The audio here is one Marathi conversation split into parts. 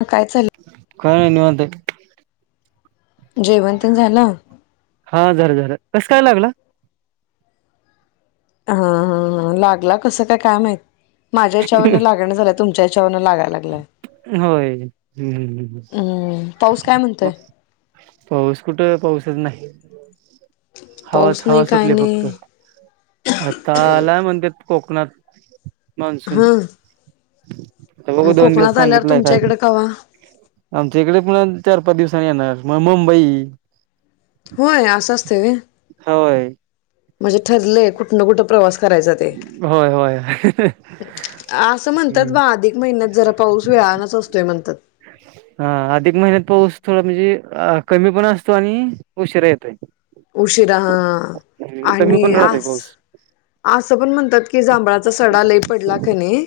हा काय चालंय. काय नय निवांत हाय जेवणं तेन झालं. हा झार झार कसं काय लागलं. हा हा हा. लागला कसं काय? काय माहिती? माझ्या हेच्यावरन लागना झालाय, तुमच्या हेच्यावरन लागाय लागलाय, होय. हम्म हम्म पाऊस काय म्हणतोय? मग हवात पाऊस नाही हवा काय सुटले फक्त, नाही आता आलाय म्हणतेत. कोकणात मान हां. हम् [inaudible] आता बघु दोन दिवस सांगितलाय तुमच्या काय? इकडे कवा आमच्या इकडे पण चार पाच दिवस अमच्याकड येणार म मुंबई. होय, असं असतय व्हय. ह व्होय. म्हणजे ठरलंय कुठं न कुठ प्रवास? करायच ते, होय होय हम्म. असं म्हणतात बा. अधिक महिन्यात जरा पाऊस वेळानच असतोय म्हणतात. थोड म्हणजे अ कमी पण असतो आणि उशीरा येतोय. उशीरा हा हा कमी आणि पण राहतोय आस पाऊस आस. पण म्हणतात की, जांभळाचा सडा लई पडला कणी,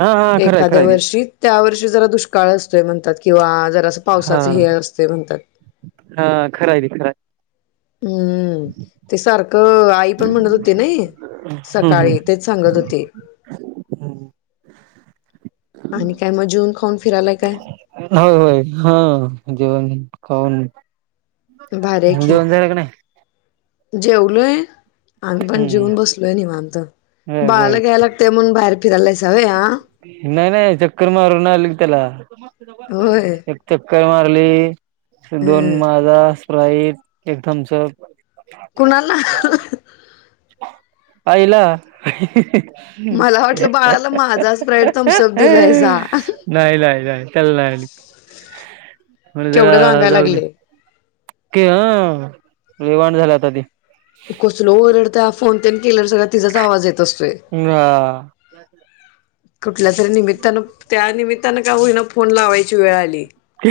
हा हा खरंय एखाद्या खरंय ते वर्षी त्या वर्षी जरा दुष्काळ असतोय, म्हणतात किंवा जरा अस हा पावसाच हे असतय म्हणत्यात. [inaudible] हा खराहाय ते खरा आहे. [inaudible] हम्म [inaudible] ते सारखं त अ आई पण म्हणत होती ना हे [inaudible] हम्म सकाळी हम्म तेच सांगत होती, [inaudible] आणि काय मग जेऊन खाऊन फिरायलाय काय. [inaudible] होय होय हा [unintelligible] भारी [inaudible] आहे मग की जेवण झाला का नाही. [inaudible] जेवलोय [inaudible] आम्ही पण जेवून हम्म बसलोय निवांत [inaudible] बर बाळाला बर घ्यायला ते मग बाहेर फिरायला जाऊ व्हय आ [inaudible] नाही नाही चक्कर मारून आलो की त्याला, होय [unintelligible] [unintelligible] काय मारली, [inaudible] दोन हं माझा स्प्राईट [inaudible] एक थम्सअप- [inaudible] कुणाला [unintelligible] - [inaudible] आईला [unintelligible] मला वाटलं बाळा नाही नाही नाही त्याला नाही आणि म्हणलं केवढं जरा रांगाय जाऊन येऊ. लागलंय क हं लई वांड झालाय आता ते कसलं ओरडतय. फोन तेन केल सगळ तिचाच आवाज येत असतोय. हा कुठल्या तरी निमित्तानं त्यानमित त्यांना का होईना फोन लावायची वेळ आली.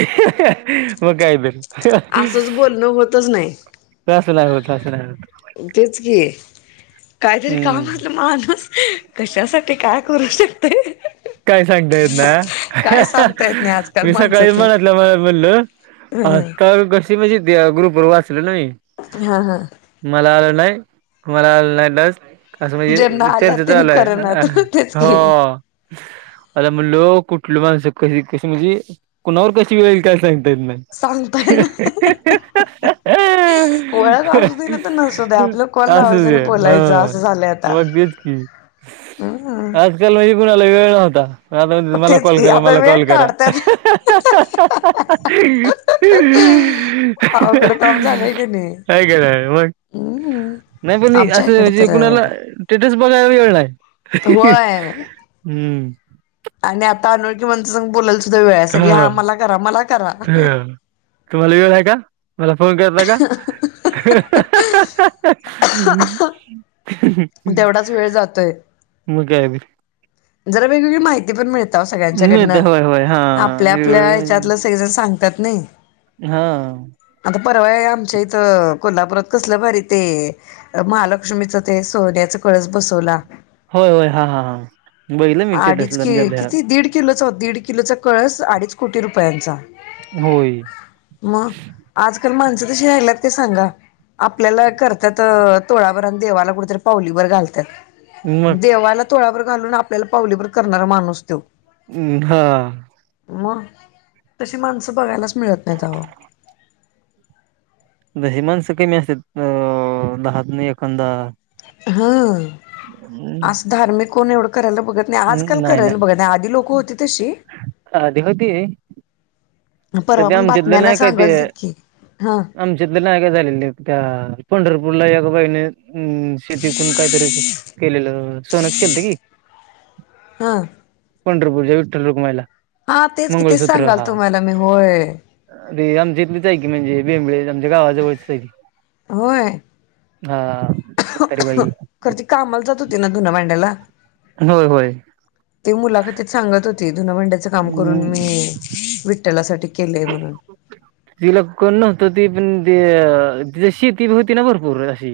मग काय तर असंच बोलणं होतच नाही [unintelligible] तेच की काहीतरी हम्म कामा असल माणूस कशासाठी काय करू शकतय काय सांगता येत ना काय सांगता, येत नाही आजकाल मी सकाळी माणसच, मनातल्या मनात हम. ग्रुप वर वाच. लेलो मी हा हा मला आल. नाही [unintelligible] असं ज्यांना म्हणजे आल्यात चर्चा त्यांनी चालू करणात तेच आहे की हो. आता म्हणलो कुठलं माणसं कशी कशी म्हणजे कुणावर कशी वेळे काय सांगता. नाही सांगता येत नाही ओळख असू दे ना तर नसू दे आपलं कॉल असू लावायचं आणि दे हा. बोलायचं असं झालंय आता त बच क हम्म आजकाल व [unintelligible] कुणाला वेळ नव्हता. आताण मला तेच कॉल की करा आता मला कॉल वेळ करा काढत्यात का अवघड काम झालंय की नाही का आहे मग हम्म नाही पण आमच्या असं इकड म्हणजे [unintelligible] तर कुणाला सेटस बघा वेळ नाही्. होय आणि आता अनोळकी मंतसंघ बोयचो. हा ह तुम्हाला वेळ आहे का मला फोन करता का. हम् [unintelligible] तेवढाच वेळ जातोय म काय त [unintelligible] जरा वेगवेगळी माहिती पण मिळते. सगळ्यांच्याकडन मिळते होय होय हा आपल्या आपल्या ह्याच्यातलं सगज सांग. त्यात नाही. हा. आता परवा आमच्या इथं कोल्हापुरात कसलं भारी ते महालक्ष्मीचं ते सोन्याच कळस बसवला. होय होय हा हा हा. बघितलं मी अडीच स्टेटसला क म्हणजे आपल्या किती दीड किलो च दीड किलोचा कळस अडीच कोटी रुपय. पयांचा होय मग, आजकाल माणसं तशी राहल्यात ते सांगा, आपल्याला करतात अ तोळाभरात आणि देवाला कुठेतरी पावलीभर घालतात. मग देवाला तोळाभर घालून आप आपल्याला पावलीभर करणारा माणूस तो. हम्म हा. मग, तशी माणसं बघायलाच मिळत नाहीत आओ. हे माणसं कमी असतात अ दहात न एखादा. हा. नाही असं धार्मिक कोण एवढं करायला बघत नाही, आज काल करायला बघत नाही, आधी लोकं होती तशी. आधी होती. अन आता परवा ते पण आमच्यातलं बातम्यांना नाही सांगलति की, हा. नाय का झालेले, त्या पंढरपूरला एका बाईने हम्म, शेती ऐकून काय तरी केलेलं. सोनच केलंत की. हा. पंढरपुरच्या विठ्ठलरुकमाईला हा तेच कि, तेच सांगाल तुम्हाला मि होय. अरे आमच्या इथलीच हाय की, म्हंजे बेंबळी आमच्या गावाजवळचीच हाय की होय. हा म्हातारी बाई खर ती कामाला जात होती. ती न धून भांड्याला. होय होय. ते मुलाखतीत सांगत होत. धून भांड्याचं काम करून हम्म मी विट ट्ठलासाठी तिला कोण न त ती पण ते अ शेती होती ना, भरपूर अशी.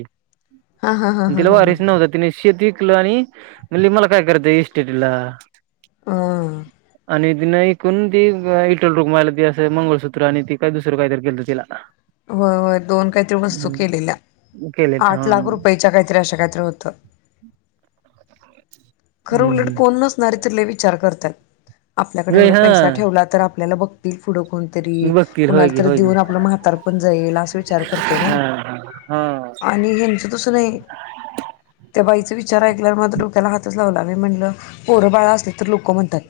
हा हा हा आणि हा तिला हा हा वारिस नव्हत. तिने शेत ईकलं आणि म्हणली मला काय करायचे इस्टेटिला? अ आणि तीनं ईकून ते इटल रुकमाईला ते अस ते मंगळसूत्र आणि ती काही दुसरं काहीतरी केलं तिला. होय होय, दोन काहीतरी वस्तू हम्म केलेल्या, केलेत हा आठ लाख रुपयाच्या काहीतरी अशा काहीतरी होतं. खरं उलट हम्म कोण नसणार तर लय वि चार करतात. आपल्याकडे व्हय एवढा हा पैसा ठेवला तर आप आपल्याला बघतील. पुढं कोणतरी बघतील होय कुणाला की तरी होय की देऊन आपलं म्हातार या येईल असं विचार करते ना, हा हा हा आणि ह्यांचं तसं नाही त्या बाईचं वि चार ऐकल्यावर माझ्या डोक्याला हातच लावला, मी म्हटलं पोरं बाळा असले तर लोकं म्हणतात,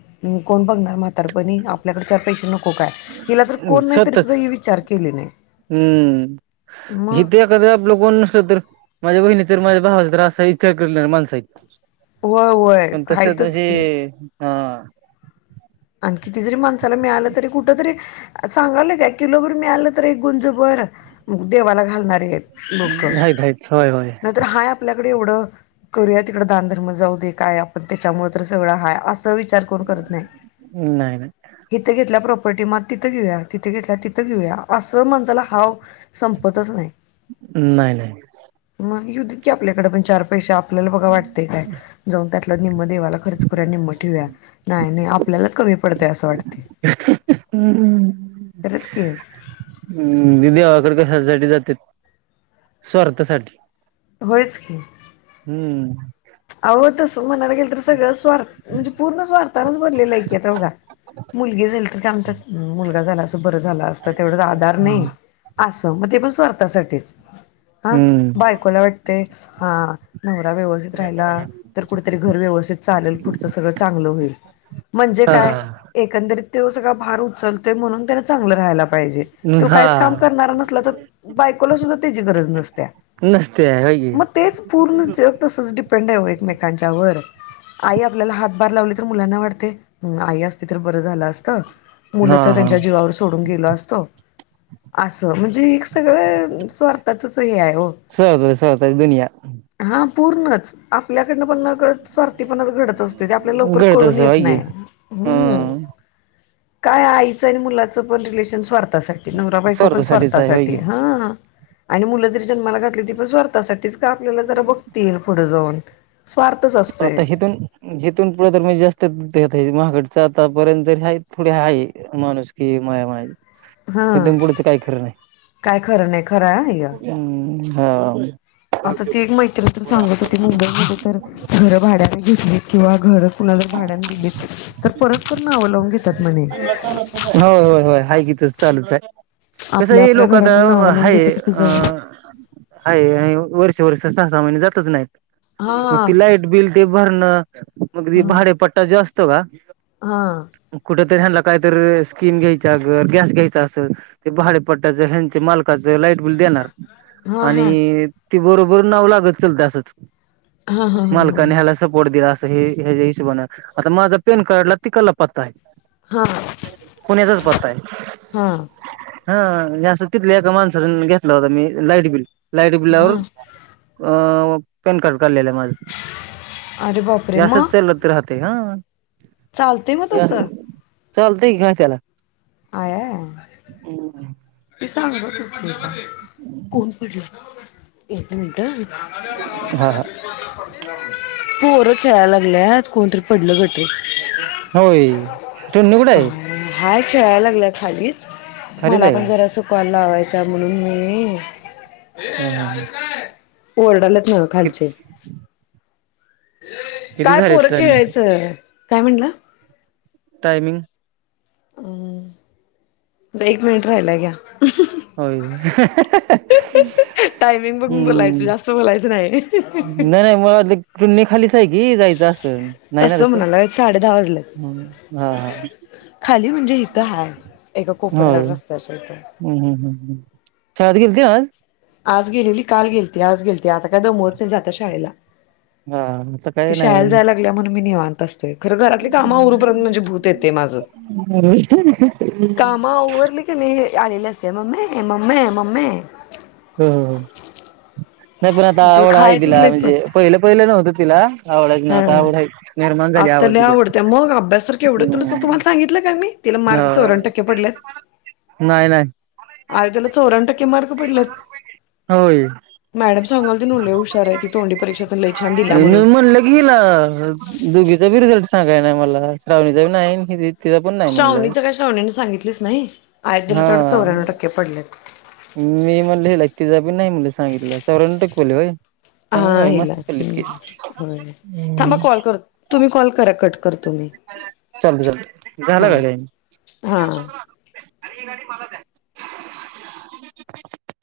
कोण बघणार म्हातारपणी आपल्याकडे चार पैसे न को काय, हिला तर कोण नाही तरी स्वतःच सुद्धा ही विचार केले नाही. हम्म, मग हितं एखादं आपलं कोण नसलं तर माझ्या बहिणी तर माझ्या भावाचा त्रास आहे इचार करणारे माणसं आहेत. होय होय पण तसं आहेतच तुझे की हा आन किती जरी माणसाला मिळालं तरी कुठं तरी, सांगायलोय काय, किलोभर मिळालं तर एक गुंज भर देवाला घालणारी आहेत. लोक घाई घाई त होय होय [inaudible] इकड येवड [inaudible] करूया तिकडं दानधर्म जाऊ दे काय आपण त्याच्यामुळे तर सगळं हाय अस विचा विचार करू करत नाही. [inaudible] नाही नाही. इथं [inaudible] घेतल्या प्रॉपर्टी म तिथं घेऊया तिथे घेतल्या तिथं घेऊया असं म्हणसाला हाव. [inaudible] संपतच नाही. नाही नाही. [inaudible] मग. युध इत की आपल्याकडे पण चार पैसे आपल्याला बघा वाटतय काय जाऊन त्यातल निम् देवाला खर्च निम्म ठेवूया [inaudible] नाही नाही आपल्याला कमी पडते अस वाटतं. [unintelligible] हम्म तेच की, [inaudible] हम् देवाकडे कशासाठी जातेत- [inaudible] स्वार्थासाठी. होयच की- [inaudible] हम्म [inaudible] अहो तसं मनाली गेलं तर सगळं स्वार्थम्हणजे पूर्ण स्वार्थानेच भरले की आता बघा [inaudible] मुलगी झाली तर काय म्हणतात मुलगाझाला असता तर बर झाल असतं तेवढेच आधार नाही [inaudible] असं म ते पण स्वार्थासाठीच. [inaudible] हा हम्म बायकोला वाटते. हा नवरा व्यवस रायला, तर कुठेतरी घर व्यवस्थित चालेल, पुढच सगळं चांगलं होईल. म्हणजे हा काय एकंदरीत तो सगळा भार उचलतोय म्हणून. त्यांना चांगलं राहायला पाहिजे. तो हा काहीच काम करणारा नसला तर बायकोला सुद्धा त्याची गरज नसत्या. नसते हाय की मग तेच पूर्ण जग तसं डीप एकमेकांच्या वर, आई आपल्याला हातभार लावली तर मुलांना वाटते आई असते तर बरं झालं असत. हा मुलं तर हा त्यांच्या जीवावर सोडून गेलो असतो. आस. म्हणजे एक सगळं अ.. स्वार्थातच हे आहे हो. स्वतः स्वतःची दुनिया हा पूर्णच. आपल्याकडनं पण नकळत स्वार्थी पणाच घडत असतोय. ते आपल्या लवकर घडत कळून असं येत होय की नाही. हम्म काय आईचं आणि, मुलाचं पण रिलेशन स्वार्थासाठी. नवराबायको पण स्वार्थासाठीच आहे होय स्वार्थासाठी की हा. आणि मुलं जरी जन्माला घातली, ती पण स्वार्थासाठीच. आपल्याला जरा बघतील पुढे जाऊन. स्वार्थच असतोय आता हितून हितून पुढे तर मी जास्त देत. महागडच आतापर्यंत जरी हायत, थोडे आहे माणूस की माया माय. हा. काय खरं नाही, खरं हाय हे हम्म हा. आता ती एक मैत्रीण तर सांगत होती. मुंबईमध्ये तर घर भांड्याने घेतली किंवा, घर कुणाला भाड्यानं दिली. तर परस्पर नावं लावून घेतात. म्हणे. होय होय होय हाय इथंच. चालूच आय. कस आपल्या आहे आपल्या लोक आता घरांना नावं लावून हाय घेतात तिथे अ.. जाऊन. हाय वर्ष, पोरीस सा सहा महिने जातचं नाही. मग ती हा लाईट बिल. ते भरणं, मग री हा भाडेपट्टा जास्त, तवा. हा. कुठेतरी ह्यांना काहीतरी स्कीम घ्यायचा, गं गॅस घ्यायचां असं ते भाडे पट्टाचं ह्यांच्या मालकाच. लाईट बील देणार, हा आणि ती बरोबर नाव लागत चलते असंच, हा हा हा ह मालकाने ह्याला सपोर्ट दिला अस. हे, हेच हिशोबन आता माझा पेन कार्डला तिकडला पत्ता आहे. ह हा पुण्याचच पत्ताय हा हा. [unintelligible] घेतला होता मी लाईट बिल. लाईट बिलावर, अ- पॅन कार्ड. काढलेल माझ. [unintelligible] ते हा. चालतय ना हे तस- असं चालतंय ना त्याला? आया- [unintelligible] कोण पडलं? एक मिनटं हं. [inaudible] हा हा पोरं खेळायला लागल्यात. कोणतरी पडलं बहुतेक. होय. टुन्नू कुठं का आहे ह. खेळायला लागल्या खाली- खालीच मला आहे पण काय जरा सुकवायला लावाय- [unintelligible] म्हणून मी- हम्म हम्म. ओरडालेत. ह. खालचे. किती काय झाले पोरं टायमिंग खेळायचं काय म्हणला? टायमिंग हम्म एक मिनिट राहिलाय घ्या. होय. टायमिंग बघून बोलायचं हम्म. जास्त बोलायचं नाही नाही नाही मला ते [unintelligible] [unintelligible] ही जायचं असेल नाही ना तसं? म्हणाला साडे दहा वाजलेत हा खाली म्हणजे हिथं हाय. एका कोपऱ्यावर होय रस्त्याच्या हिथं. हम्म हम्म हम्म शाळेत गेलती आज? आज गेलेली, काल गेलती, आज गेलती आता काय [unintelligible] नाही आता शाळेला. हा आता काय ती नाही शाळंला जायला लागलिया म्हणून मी निेवांत. खरं घरातली कामं उरूपर्यंत म्हणजे भूत येतंय माझं. हो कामा आवरली की नै आलेल्या हे मम्मे हे मम्मे मम्मे हम्म नाही पण आता तर आवड आहे खायचंच तिला लईप म्हणजे असते पहिलं पहिलं नव्हतं तिला आवडायचं ना हा आता आवडाय आत्ता लै आवडत्या मग अभ्यास तर केवढं [unintelligible] हम्म तुम्हाला सांगितलं का मी तिला मार्क चौऱ्यान्न हो टक्के पडलेत? [unintelligible] चौऱ्यान्न टक्के मार्क वीस पडलेत. हजार रुपये गेले. होय [unintelligible] मॅडम सांगाल ती हजार लय हुशार रुपयांची आहे ती गाडी तोंडी परीक्षातून लय छान दिल्या घेतलेली. म्हणून. म म्हणलं घील आ दोघी [unintelligible] रिझल्ट सांगाय ना मला श्रावणीचाबी नाई अन ही बी तिचा पण नाही म्हणलं श्रावणीचं काय श्रावणीने सांगितलेच नाही [unintelligible] ला तेवढं हा चौऱ्याण्णव टक्के पडलेत. मी म्हणलेलं तिजा बी नाई म्हला सांगितलं चौऱ्यांनव टक्के पडलेत व्हय? चांगलं हां आहे हिला मस्त हं थांबा कॉल कर तुम्ही कॉल करा कट. करतो मी. चालतं चालतं झाला का हां हां. [unintelligible] ही गाडी मला द्या.